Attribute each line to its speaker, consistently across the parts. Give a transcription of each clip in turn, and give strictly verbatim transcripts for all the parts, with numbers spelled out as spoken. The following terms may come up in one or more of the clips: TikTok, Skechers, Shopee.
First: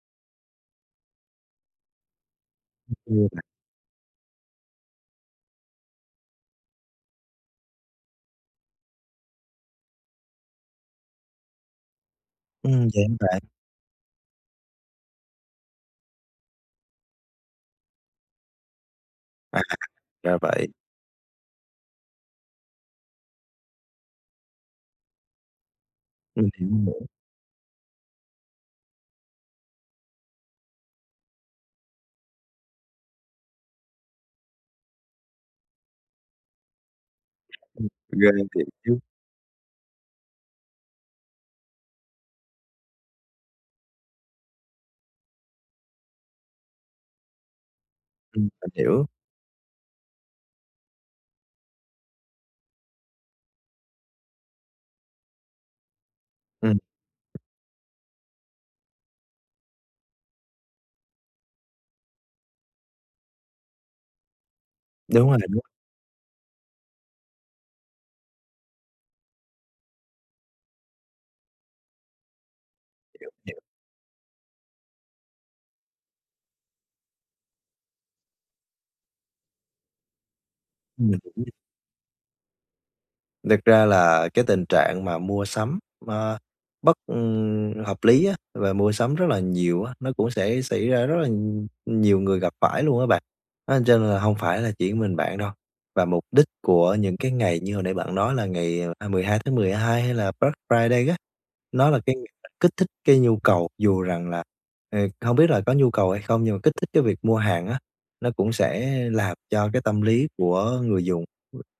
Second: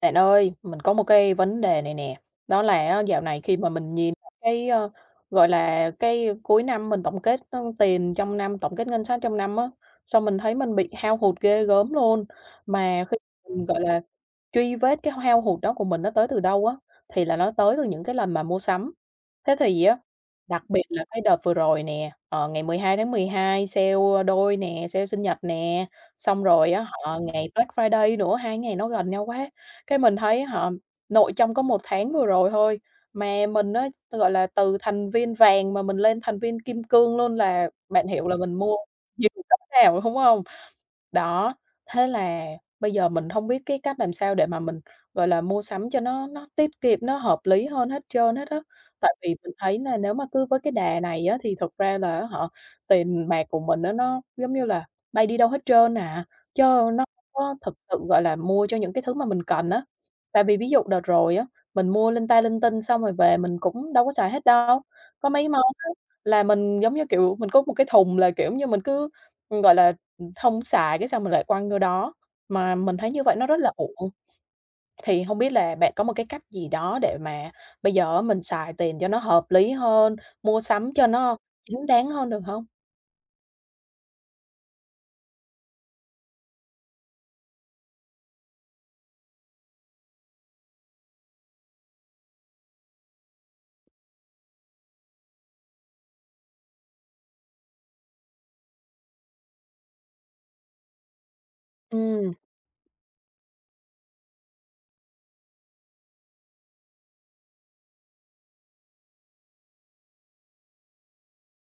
Speaker 1: Bạn ơi, mình có một cái vấn đề này nè, đó là á, dạo
Speaker 2: Ừm,
Speaker 1: này khi mà mình nhìn cái, ơ, gọi là, cái cuối năm mình tổng kết, ơ, tiền trong năm, tổng kết ngân sách trong năm á, xong mình thấy mình bị hao hụt ghê gớm luôn.
Speaker 2: ừm, vậy
Speaker 1: Mà
Speaker 2: hả
Speaker 1: khi
Speaker 2: bạn?
Speaker 1: mình, gọi là, truy vết cái hao hụt đó của mình nó tới từ đâu á, thì là nó tới từ những cái lần mà mua sắm. Thế
Speaker 2: À,
Speaker 1: thì á.
Speaker 2: ra
Speaker 1: Đặc
Speaker 2: vậy,
Speaker 1: biệt là cái đợt vừa rồi nè, ờ, ngày mười hai tháng mười hai sale, đôi nè, sale sinh nhật nè, xong
Speaker 2: mình hiểu,
Speaker 1: rồi
Speaker 2: mình
Speaker 1: á
Speaker 2: hiểu,
Speaker 1: họ ngày Black Friday nữa, hai ngày nó gần nhau quá, cái mình thấy họ nội trong có một tháng vừa rồi thôi, mà mình á, gọi là, từ thành viên vàng mà mình lên thành viên kim cương luôn là
Speaker 2: ừm,
Speaker 1: bạn hiểu
Speaker 2: ghê
Speaker 1: là mình
Speaker 2: thiệt
Speaker 1: mua
Speaker 2: chứ.
Speaker 1: nhiều cỡ nào, đúng hông? Đó, thế là bây giờ mình không biết cái cách làm sao để mà mình, gọi là, mua sắm cho nó nó tiết kiệm, nó hợp lý hơn hết trơn
Speaker 2: Ừm,
Speaker 1: hết á.
Speaker 2: mình hiểu,
Speaker 1: Tại vì mình thấy là nếu mà cứ với cái đà này á, thì thực ra là á hả, tiền bạc của mình á, nó, giống như là, bay đi đâu hết trơn à, chứ
Speaker 2: ừm,
Speaker 1: nó không có thực sự, gọi là, mua cho những cái thứ mà mình cần á. Tại vì ví dụ đợt rồi á, mình mua linh ta linh tinh xong rồi về mình cũng đâu có xài hết đâu.
Speaker 2: đúng
Speaker 1: Có
Speaker 2: rồi,
Speaker 1: mấy
Speaker 2: đúng,
Speaker 1: món á là mình, giống như kiểu, mình có một cái thùng là, kiểu như, mình cứ, gọi là không xài cái xong mình lại quăng vô đó, mà mình thấy như vậy nó rất
Speaker 2: hiểu,
Speaker 1: là uổng. Thì hông biết là bạn có một cái cách gì đó để mà bây giờ á mình xài tiền cho nó hợp lý hơn, mua sắm cho
Speaker 2: ừm.
Speaker 1: nó chính đáng hơn được hông?
Speaker 2: Thực ra là cái tình trạng mà mua sắm, ơ, bất ừm, hợp lý á, và mua sắm rất là nhiều á, nó cũng sẽ xảy ra rất là nhiều người gặp phải luôn á bạn. Á, cho nên là hông phải là chỉ mình bạn đâu. Và mục đích của những cái ngày như hồi nãy bạn nói là ngày, à, mười hai tháng mười hai hay là Black Friday á, nó là cái
Speaker 1: Ừm.
Speaker 2: kích thích cái nhu cầu, dù rằng là, ờ, hông biết là có nhu cầu hay không, nhưng mà kích thích cái việc mua hàng á, nó cũng sẽ làm cho cái tâm lý của người dùng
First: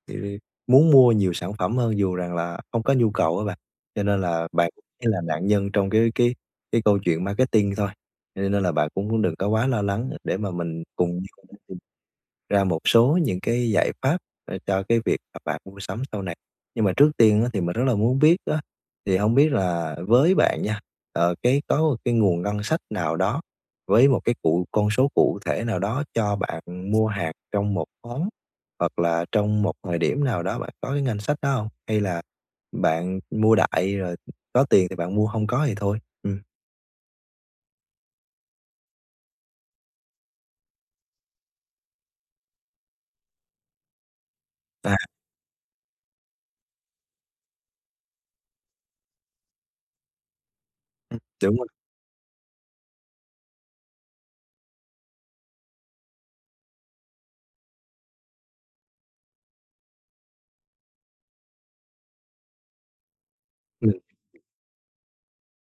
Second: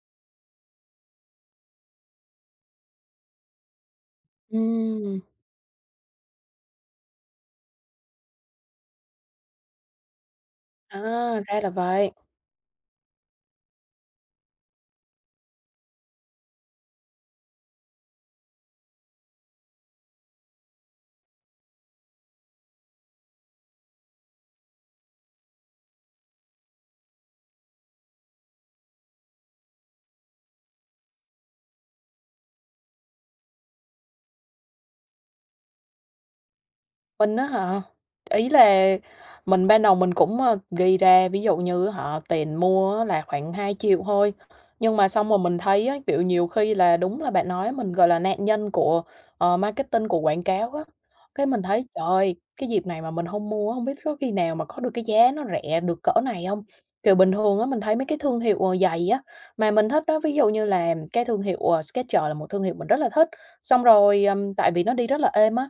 Speaker 2: thì muốn mua nhiều sản phẩm hơn dù rằng là không có nhu cầu á bạn. Cho nên là bạn cũng chỉ là
Speaker 1: Ừm.
Speaker 2: nạn nhân trong cái cái cái câu chuyện marketing thôi, cho nên là bạn cũng đừng có quá lo lắng để mà mình
Speaker 1: À,
Speaker 2: cùng nhau để
Speaker 1: ra là
Speaker 2: tìm
Speaker 1: vậy.
Speaker 2: ra một số những cái giải pháp, ờ, cho cái việc mà bạn mua sắm sau này. Nhưng mà trước tiên á, thì mình rất là muốn biết á, thì không biết là với bạn nha, ờ, cái có một cái nguồn ngân sách nào đó với một cái cụ con số cụ thể nào đó cho bạn mua hạt trong một tháng, hoặc là trong một thời điểm nào đó bạn có cái ngân sách đó không? Hay là bạn mua đại rồi có tiền thì bạn mua, không có thì thôi? Ừm,
Speaker 1: Mình á hả? Ý là mình ban đầu mình cũng, ơ, ghi ra ví dụ như họ tiền mua á là khoảng hai triệu thôi,
Speaker 2: à,
Speaker 1: nhưng mà xong rồi mình thấy á, kiểu, nhiều khi là đúng là bạn nói mình, gọi là, nạn nhân của, ờ, marketing, của quảng cáo á. Cái
Speaker 2: đúng
Speaker 1: mình
Speaker 2: rồi,
Speaker 1: thấy, trời ơi, cái dịp này mà mình không mua không biết có khi nào mà có được cái giá nó rẻ được cỡ này không? Kiểu, bình thường á, mình thấy mấy cái thương hiệu, ờ, giày á, mà mình thích đó ví dụ như là cái thương hiệu, ờ, Skechers là một thương hiệu mình rất là thích, xong
Speaker 2: ừm,
Speaker 1: rồi, ừm, tại vì nó đi rất là êm á.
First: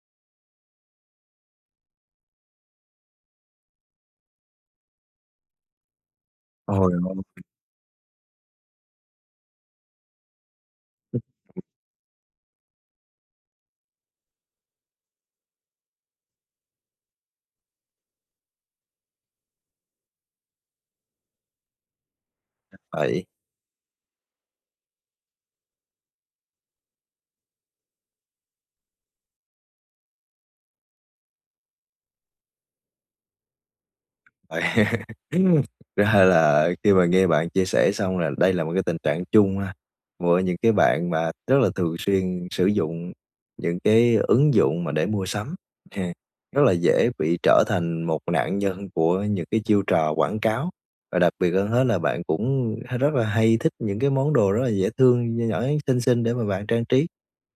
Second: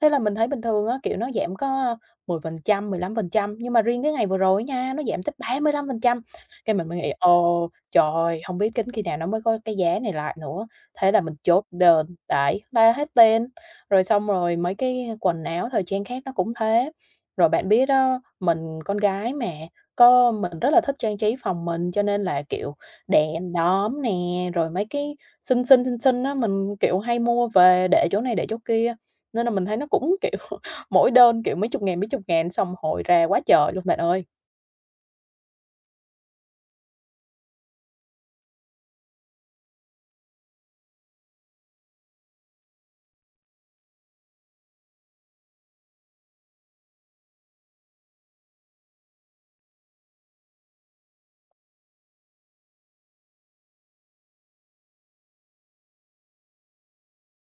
Speaker 1: Thế là mình thấy bình thường á, kiểu, nó giảm có mười phần trăm, mười lăm phần trăm, nhưng mà riêng cái ngày vừa rồi á nha, nó giảm tới ba mươi lăm phần trăm. Cái mình
Speaker 2: ôi,
Speaker 1: mới nghĩ: "Ồ, trời ơi, hông biết đến khi nào nó mới có cái giá này lại nữa." Thế là mình chốt đơn, đấy, la hết tên. Rồi xong rồi mấy cái quần áo thời trang khác nó cũng thế. Rồi bạn biết đó mình con gái mà, có mình rất là thích trang trí phòng mình, cho nên là, kiểu,
Speaker 2: vậy
Speaker 1: đèn đóm nè, rồi mấy cái xinh xinh, xinh xinh á, mình, kiểu, hay mua về để chỗ này để chỗ kia. Nên là mình thấy nó cũng, kiểu, mỗi đơn, kiểu, mấy chục ngàn, mấy chục ngàn xong hội ra quá trời luôn bạn ơi.
Speaker 2: Vậy ra là khi mà nghe bạn chia sẻ xong là đây là một cái tình trạng chung ha, của những cái bạn mà rất là thường xuyên sử dụng những cái ứng dụng mà để mua sắm, ha. Rất là dễ bị trở thành một nạn nhân của những cái chiêu trò quảng cáo, và đặc biệt hơn hết là bạn cũng rất là hay thích những cái món đồ rất là dễ thương, nho nhỏ, xinh xinh để mà bạn trang trí.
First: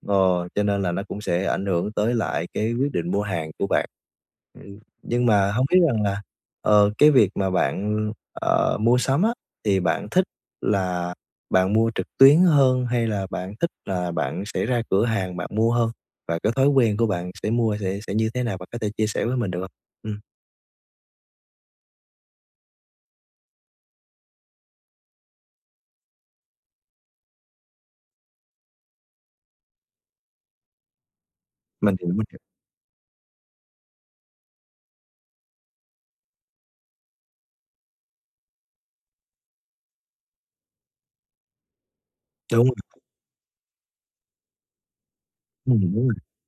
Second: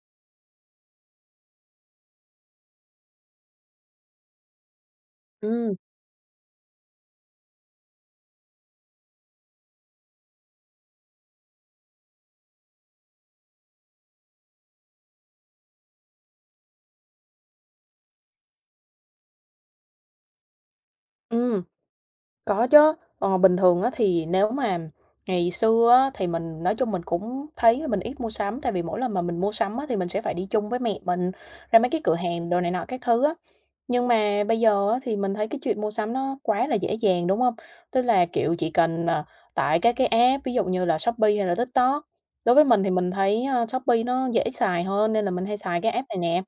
Speaker 2: Ờ, cho nên là nó cũng sẽ ảnh hưởng tới lại cái quyết định mua hàng của bạn. Nhưng mà không
Speaker 1: Ừm,
Speaker 2: biết rằng là, ờ, cái việc mà bạn, ờ, mua sắm á, thì bạn thích là bạn mua trực tuyến hơn hay là bạn thích là bạn sẽ ra cửa hàng bạn mua hơn? Và cái thói quen của bạn sẽ mua sẽ sẽ như thế nào? Bạn có thể chia sẻ với mình được không? Ừm.
Speaker 1: ừm. Có chứ. Ờ, bình thường á thì nếu mà ngày xưa á thì mình nói chung mình cũng thấy mình ít mua sắm, tại vì mỗi lần mà mình mua sắm á thì mình sẽ phải đi chung với mẹ mình ra mấy
Speaker 2: Mình
Speaker 1: cái
Speaker 2: hiểu,
Speaker 1: cửa
Speaker 2: mình hiểu.
Speaker 1: hàng đồ này nọ các thứ á. Nhưng mà bây giờ á thì mình thấy cái chuyện mua sắm nó quá là dễ dàng, đúng không? Tức là, kiểu, chỉ cần, à, tải các cái app, ví dụ như là Shopee hay là TikTok. Đối với
Speaker 2: Đúng rồi,
Speaker 1: mình thì mình thấy, a, Shopee nó dễ xài hơn nên là mình hay
Speaker 2: ừm,
Speaker 1: xài cái
Speaker 2: đúng
Speaker 1: app
Speaker 2: rồi.
Speaker 1: này nè.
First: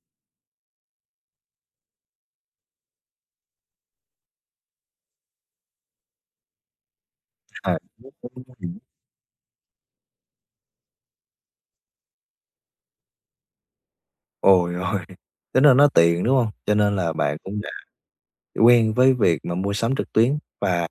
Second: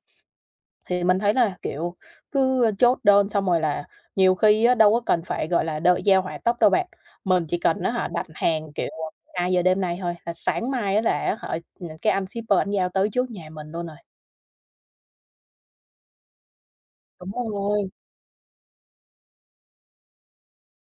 Speaker 1: Thì mình thấy là, kiểu, cứ ờ, chốt đơn xong rồi là nhiều khi á đâu có cần phải, gọi là, đợi giao hỏa tốc đâu bạn. Mình chỉ
Speaker 2: À,
Speaker 1: cần á hả
Speaker 2: đúng,
Speaker 1: đặt
Speaker 2: đúng, đúng,
Speaker 1: hàng,
Speaker 2: hiểu.
Speaker 1: kiểu, hai giờ đêm nay thôi, là sáng mai á là á hả, ừ, cái anh shipper anh giao tới trước nhà mình luôn rồi.
Speaker 2: Ôi, ôi, tính ra nó tiện, đúng không? Cho nên là bạn
Speaker 1: Đúng
Speaker 2: cũng
Speaker 1: rồi.
Speaker 2: quen với việc mà mua sắm trực tuyến và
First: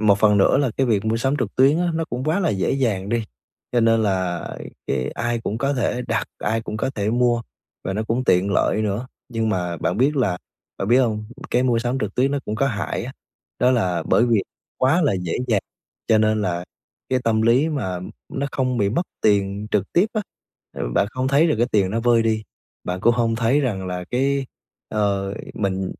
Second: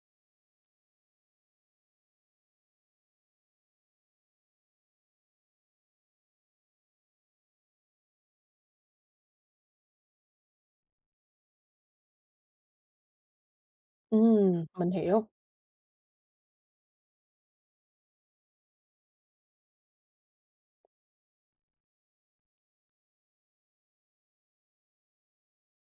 Speaker 2: một phần nữa là cái việc mua sắm trực tuyến á, nó cũng quá là dễ dàng đi, cho nên là cái ai cũng có thể đặt, ai cũng có thể mua và nó cũng tiện lợi nữa. Nhưng mà bạn biết là bạn biết không, cái mua sắm trực tuyến nó cũng có hại á, đó là bởi vì
Speaker 1: Ừm, mình
Speaker 2: quá là
Speaker 1: hiểu.
Speaker 2: dễ dàng, cho nên là cái tâm lý mà nó không bị mất tiền trực tiếp á, ờ, bạn không thấy được cái tiền nó vơi đi, bạn cũng không thấy rằng là cái, ờ, mình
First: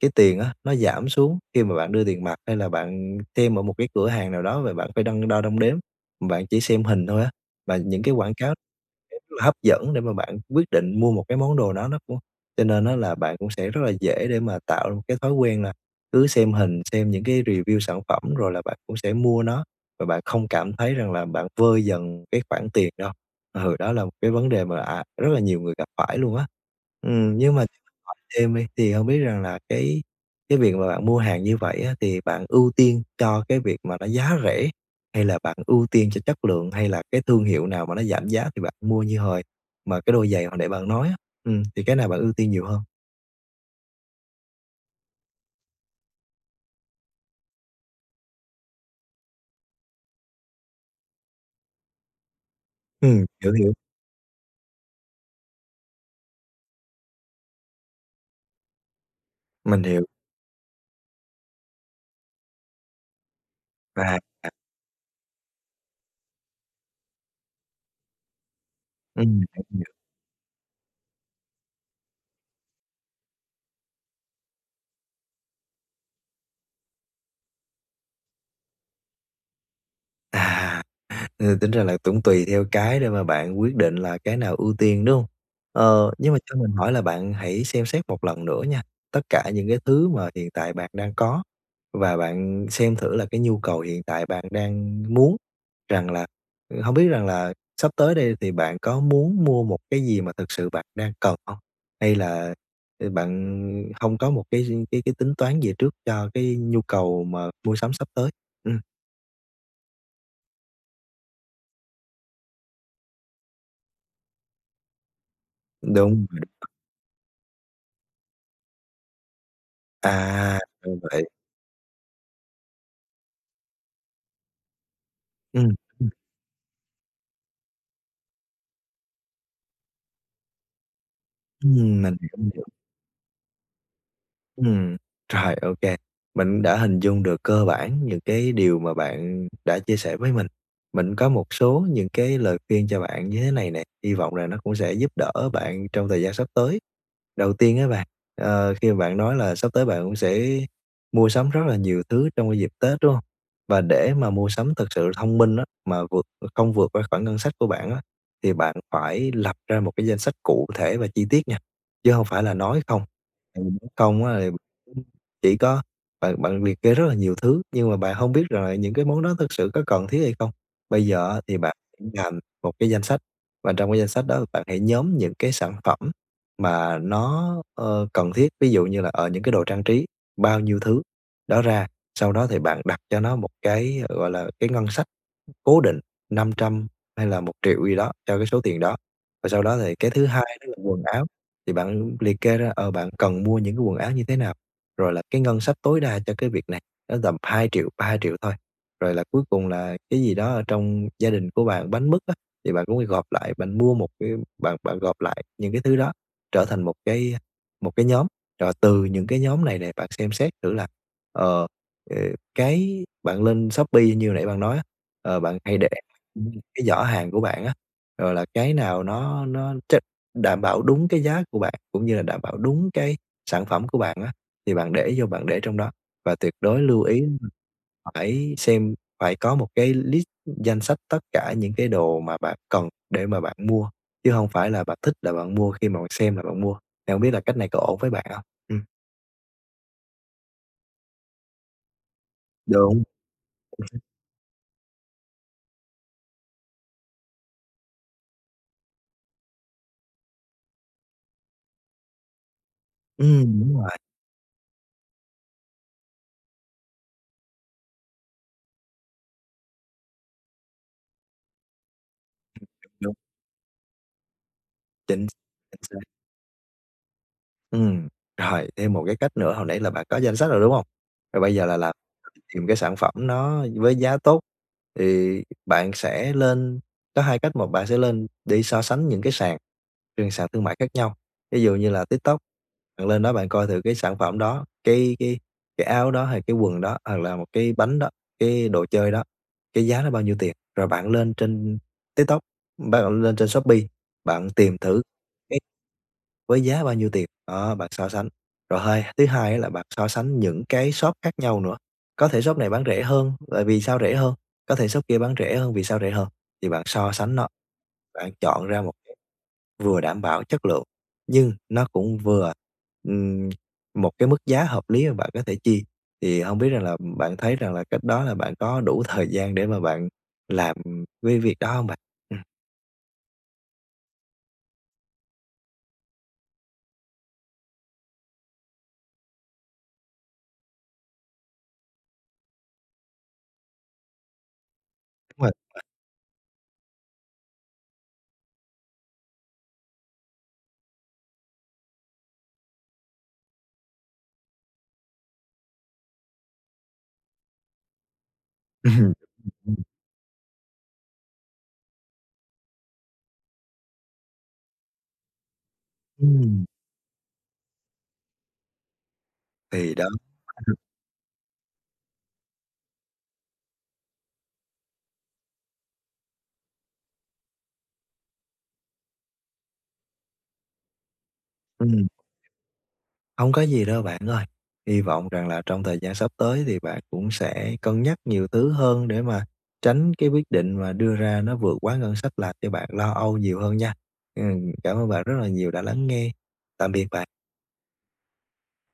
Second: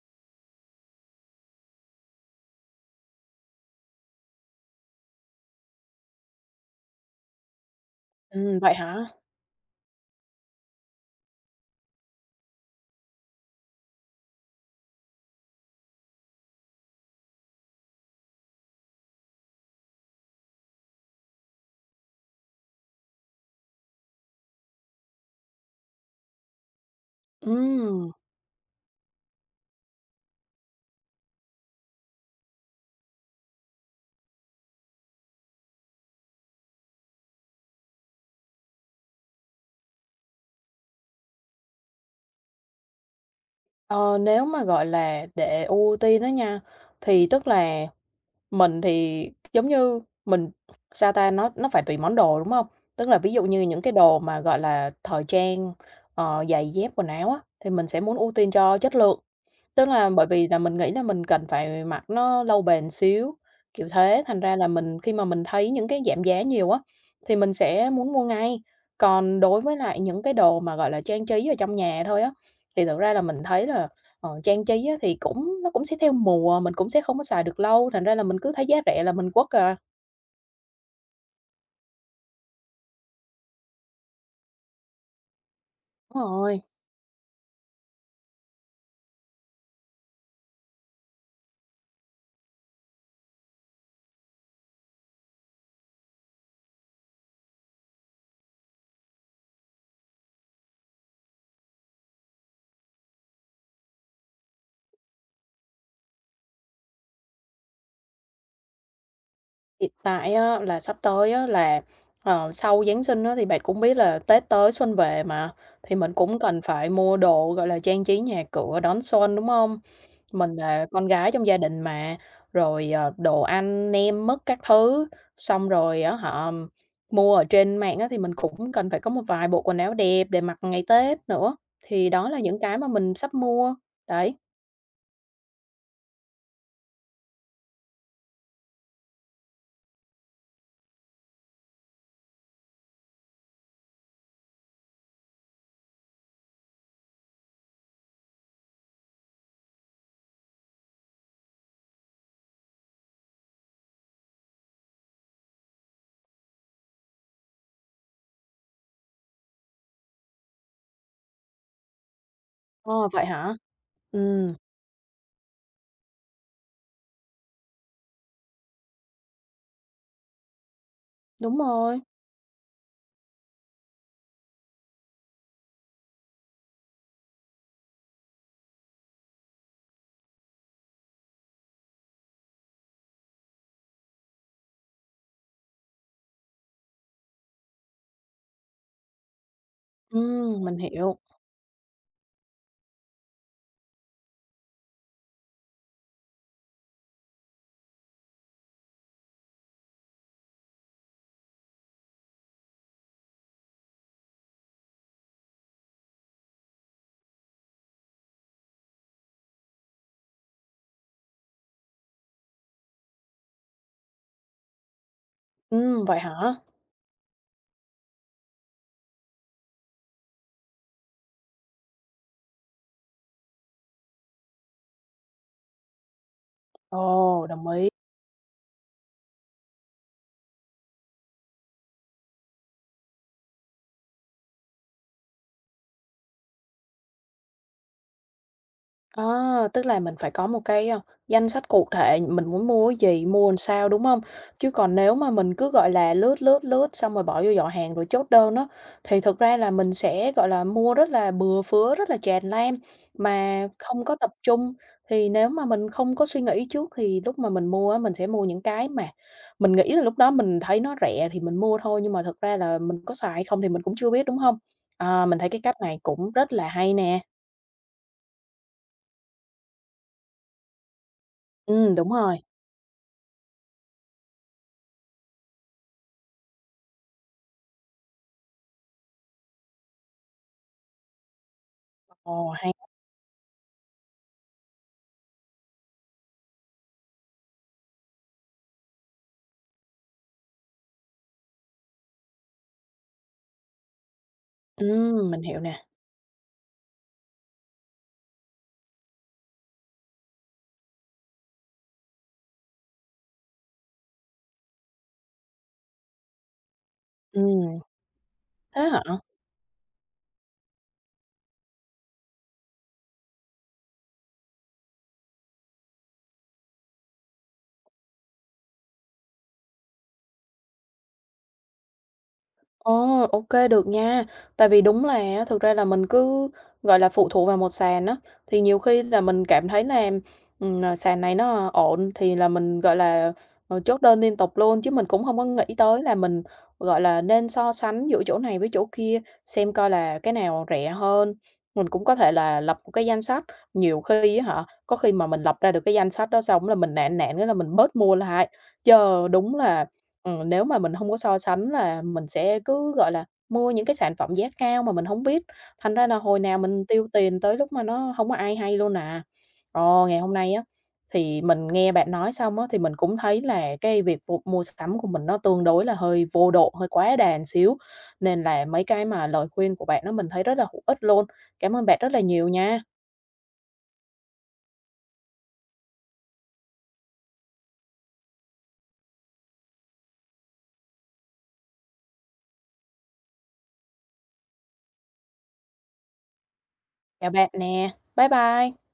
Speaker 2: cái tiền á, nó giảm xuống khi mà bạn đưa tiền mặt hay là bạn xem ở một cái cửa hàng nào đó và bạn phải đong đo đong đếm, bạn chỉ xem hình thôi á, và những cái quảng cáo
Speaker 1: Ừm, vậy hả?
Speaker 2: rất là hấp dẫn để mà bạn quyết định mua một cái món đồ đó nó cũng cho nên nó là bạn cũng sẽ rất là dễ để mà tạo ra một cái thói quen là cứ xem hình, xem những cái review sản phẩm rồi là bạn cũng sẽ mua nó và bạn không cảm thấy rằng là bạn vơi dần cái khoản tiền đâu. Ừ, đó là một cái vấn đề mà, à, rất là nhiều người gặp phải luôn á. Ừm, nhưng mà
Speaker 1: Ừm,
Speaker 2: thêm đi, thì không biết rằng là cái cái việc mà bạn mua hàng như vậy á, thì bạn ưu tiên cho cái việc mà nó giá rẻ, hay là bạn ưu tiên cho chất lượng, hay là cái thương hiệu nào mà nó giảm giá thì bạn mua như hồi mà cái đôi giày hồi nãy bạn nói á, ừm, thì cái nào bạn ưu tiên nhiều hơn?
Speaker 1: ờ, nếu mà, gọi là, để ưu tiên đó nha, thì tức là mình thì, giống như, mình sao ta, nó nó phải tùy món đồ, đúng không? Tức là
Speaker 2: Ừm,
Speaker 1: ví dụ
Speaker 2: hiểu,
Speaker 1: như
Speaker 2: hiểu,
Speaker 1: những cái đồ mà, gọi là, thời trang, ờ, giày dép, quần áo á, thì mình sẽ muốn ưu tiên cho chất lượng.
Speaker 2: mình
Speaker 1: Tức
Speaker 2: hiểu,
Speaker 1: là bởi vì là mình nghĩ là mình cần phải mặc nó lâu bền xíu, kiểu
Speaker 2: và
Speaker 1: thế, thành ra là mình khi mà mình thấy những cái giảm giá nhiều á, thì mình sẽ muốn mua ngay. Còn
Speaker 2: ừm,
Speaker 1: đối
Speaker 2: hiểu,
Speaker 1: với
Speaker 2: hiểu.
Speaker 1: lại những cái đồ mà, gọi là, trang trí ở trong nhà thôi á, thì thực ra là mình thấy là Ờ, trang trí á thì cũng nó cũng sẽ theo mùa, mình cũng sẽ không có xài được lâu, thành ra là mình cứ thấy giá rẻ là mình quất à.
Speaker 2: À. Ừ, tính ra là cũng tùy theo cái để mà bạn quyết định là cái nào ưu tiên, đúng không? Ờ,
Speaker 1: Đúng
Speaker 2: nhưng mà cho
Speaker 1: rồi,
Speaker 2: mình hỏi là bạn hãy xem xét một lần nữa nha, tất cả những cái thứ mà hiện tại bạn đang có và bạn xem thử là cái nhu cầu hiện tại bạn đang muốn rằng là không biết rằng là sắp tới đây thì bạn có muốn mua một cái gì mà thực sự bạn đang cần không? Hay là, ừ, bạn không có một cái cái cái tính toán gì trước cho cái nhu cầu mà mua sắm sắp tới? Ừm,
Speaker 1: hiện tại á là sắp tới á là, ờ, sau Giáng sinh á thì bạn cũng biết là Tết tới xuân về mà, thì mình
Speaker 2: đúng,
Speaker 1: cũng
Speaker 2: rồi.
Speaker 1: cần phải mua đồ, gọi là, trang trí nhà cửa đón xuân, đúng không? Mình
Speaker 2: À,
Speaker 1: là
Speaker 2: ra
Speaker 1: con
Speaker 2: vậy.
Speaker 1: gái trong gia đình mà, rồi, ờ, đồ ăn nem mứt các thứ, xong
Speaker 2: Ừm,
Speaker 1: rồi
Speaker 2: ừm,
Speaker 1: á họ mua ở trên mạng á thì mình cũng cần phải có một vài bộ quần áo đẹp để mặc ngày Tết nữa,
Speaker 2: ừm,
Speaker 1: thì
Speaker 2: mình
Speaker 1: đó
Speaker 2: hiểu,
Speaker 1: là
Speaker 2: mình
Speaker 1: những cái mà mình sắp mua. Đấy.
Speaker 2: ừm, rồi, ok. Mình đã hình dung được cơ bản những cái điều mà bạn đã chia sẻ với mình. Mình có một số những cái lời khuyên cho bạn như thế này nè, hy vọng là nó cũng sẽ giúp đỡ bạn trong thời gian sắp tới. Đầu tiên á bạn, ờ, khi mà bạn nói là sắp tới bạn cũng sẽ mua sắm rất là nhiều thứ trong cái dịp Tết, đúng hông? Và để mà mua sắm thật sự thông minh á, mà vượt không vượt qua khoản ngân sách của bạn á, thì bạn phải lập ra một cái danh sách cụ thể và chi tiết nha, chứ không phải là nói không.
Speaker 1: Ờ, vậy hả?
Speaker 2: Tại vì mất công á thì
Speaker 1: Ừm,
Speaker 2: cũng chỉ có bạn bạn liệt kê rất là nhiều thứ, nhưng mà bạn hông biết rằng là những cái món đó thực sự có cần thiết hay không. Bây giờ á thì
Speaker 1: đúng
Speaker 2: bạn
Speaker 1: rồi.
Speaker 2: hãy làm một cái danh sách, và trong cái danh sách đó bạn hãy nhóm những cái sản phẩm mà nó, ơ, cần thiết, ví dụ như là, ờ, những cái đồ trang trí, bao nhiêu thứ đó ra. Sau đó thì bạn đặt cho nó một cái, ờ, gọi là, cái ngân sách cố định năm trăm hay là một triệu gì đó cho cái số tiền đó. Và sau đó thì cái thứ hai
Speaker 1: Ừm,
Speaker 2: đó là
Speaker 1: mình
Speaker 2: quần
Speaker 1: hiểu.
Speaker 2: áo. Thì bạn liệt kê ra, ờ, bạn cần mua những cái quần áo như thế nào, rồi là cái ngân sách tối đa cho cái việc này, nó tầm hai triệu ba triệu thôi. Rồi là cuối cùng là cái gì đó ở trong gia đình của bạn, bánh mứt á, thì bạn cũng phải gộp lại, bạn mua một cái bạn bạn gộp lại những cái thứ đó trở thành một cái một cái nhóm. Rồi từ những cái nhóm này này bạn xem xét thử là, ờ, ờ, cái bạn lên Shopee như nãy bạn nói á, ờ, bạn hay để
Speaker 1: Ừm, vậy hả?
Speaker 2: cái giỏ hàng của bạn á, rồi là cái nào nó nó tr đảm bảo đúng cái giá của bạn, cũng như là đảm bảo đúng cái sản phẩm của bạn á, thì bạn để vô bạn để trong đó. Và tuyệt đối lưu ý
Speaker 1: Ồ, đồng ý.
Speaker 2: phải xem phải có một cái list danh sách tất cả những cái đồ mà bạn cần để mà bạn mua, chứ không phải là bạn thích là bạn mua, khi mà bạn xem là bạn mua. Thì không biết là cách này có ổn với bạn không? Ừm.
Speaker 1: À, tức là mình phải có một cái, a, danh sách cụ thể mình muốn mua cái
Speaker 2: Đúng.
Speaker 1: gì, mua làm sao, đúng không? Chứ còn nếu mà mình cứ, gọi là, lướt, lướt, lướt xong rồi bỏ vô giỏ hàng rồi chốt đơn á, thì thực ra là mình sẽ, gọi là, mua rất là bừa phứa, rất là tràn lan
Speaker 2: Ừm,
Speaker 1: mà
Speaker 2: đúng rồi,
Speaker 1: không có tập trung. Thì nếu mà mình không có suy nghĩ trước thì lúc mà mình mua á, mình sẽ mua những cái mà mình nghĩ là lúc đó mình thấy nó rẻ thì mình mua thôi, nhưng mà thực ra là mình có
Speaker 2: đúng,
Speaker 1: xài hay không thì mình cũng chưa biết, đúng không? À,
Speaker 2: chính
Speaker 1: mình thấy cái cách
Speaker 2: chính xác.
Speaker 1: này cũng rất là hay nè.
Speaker 2: Ừm, rồi, thêm một cái cách nữa hồi nãy là bạn có danh sách rồi, đúng hông? Rồi bây giờ là làm
Speaker 1: Ừm, đúng rồi.
Speaker 2: tìm cái sản phẩm nó với giá tốt, thì bạn sẽ lên có hai cách, một bạn sẽ lên đi so sánh những cái sàn trên sàn thương mại khác nhau, ví dụ như là TikTok,
Speaker 1: Ồ.
Speaker 2: bạn lên đó bạn coi thử cái sản phẩm đó, cái cái cái áo đó hay cái quần đó, hoặc là một cái bánh đó, cái đồ chơi đó, cái giá nó bao nhiêu tiền. Rồi bạn lên trên TikTok, bạn lên trên Shopee, bạn tìm thử
Speaker 1: Ừm, mình hiểu nè.
Speaker 2: với giá bao nhiêu tiền, đó, bạn so sánh. Rồi hai thứ hai á là bạn so sánh những cái shop khác nhau nữa, có thể shop này bán rẻ hơn, tại vì sao rẻ hơn, có thể shop kia bán rẻ hơn, vì sao rẻ hơn, thì bạn so sánh nó,
Speaker 1: Ừm,
Speaker 2: bạn chọn ra
Speaker 1: thế
Speaker 2: một
Speaker 1: hả?
Speaker 2: cái vừa đảm bảo chất lượng, nhưng nó cũng vừa, ừm, một cái mức giá hợp lý mà bạn có thể chi. Thì không biết rằng là bạn thấy rằng là cách đó là bạn có đủ thời gian để mà bạn làm cái việc đó không bạn? Ừm,
Speaker 1: Ồ, ok được nha. Tại vì đúng là á, thực ra là mình cứ, gọi là, phụ thuộc vào một sàn á, thì nhiều khi là mình cảm thấy là, ừm, ờ, sàn này nó ổn thì là mình, gọi là, ờ, chốt đơn liên tục luôn, chứ mình cũng không
Speaker 2: đúng
Speaker 1: có
Speaker 2: rồi.
Speaker 1: nghĩ tới là mình, gọi là, nên so sánh giữa chỗ này với chỗ kia, xem coi là cái nào rẻ hơn. Mình cũng có thể là lập một cái danh sách, nhiều khi á hả, có khi mà mình lập ra được cái danh sách đó xong là mình nản nản cái là mình bớt mua lại.
Speaker 2: Ừm,
Speaker 1: Chờ đúng là Ừm, nếu mà mình không có so sánh là mình sẽ cứ, gọi là, mua những cái sản phẩm giá cao mà mình không biết, thành ra là hồi nào mình tiêu tiền tới lúc mà nó không có ai hay luôn à.
Speaker 2: thì đó.
Speaker 1: Ồ, ngày hôm nay á, thì mình nghe bạn nói xong á, thì mình cũng thấy là cái việc vụ mua sắm của mình nó tương đối là hơi vô độ, hơi quá đà một xíu, nên là mấy cái mà lời khuyên của bạn đó mình thấy rất là hữu ích luôn. Cảm ơn bạn rất là nhiều nha.
Speaker 2: Không có gì đâu bạn ơi. Hy vọng rằng là trong thời gian sắp tới thì bạn cũng sẽ cân nhắc nhiều thứ hơn để mà tránh cái quyết định mà đưa ra nó vượt quá ngân sách làm cho bạn lo âu nhiều hơn nha. Ừm, cảm ơn bạn rất là nhiều đã lắng nghe. Tạm biệt
Speaker 1: Chào
Speaker 2: bạn.
Speaker 1: bạn nè. Bye bye.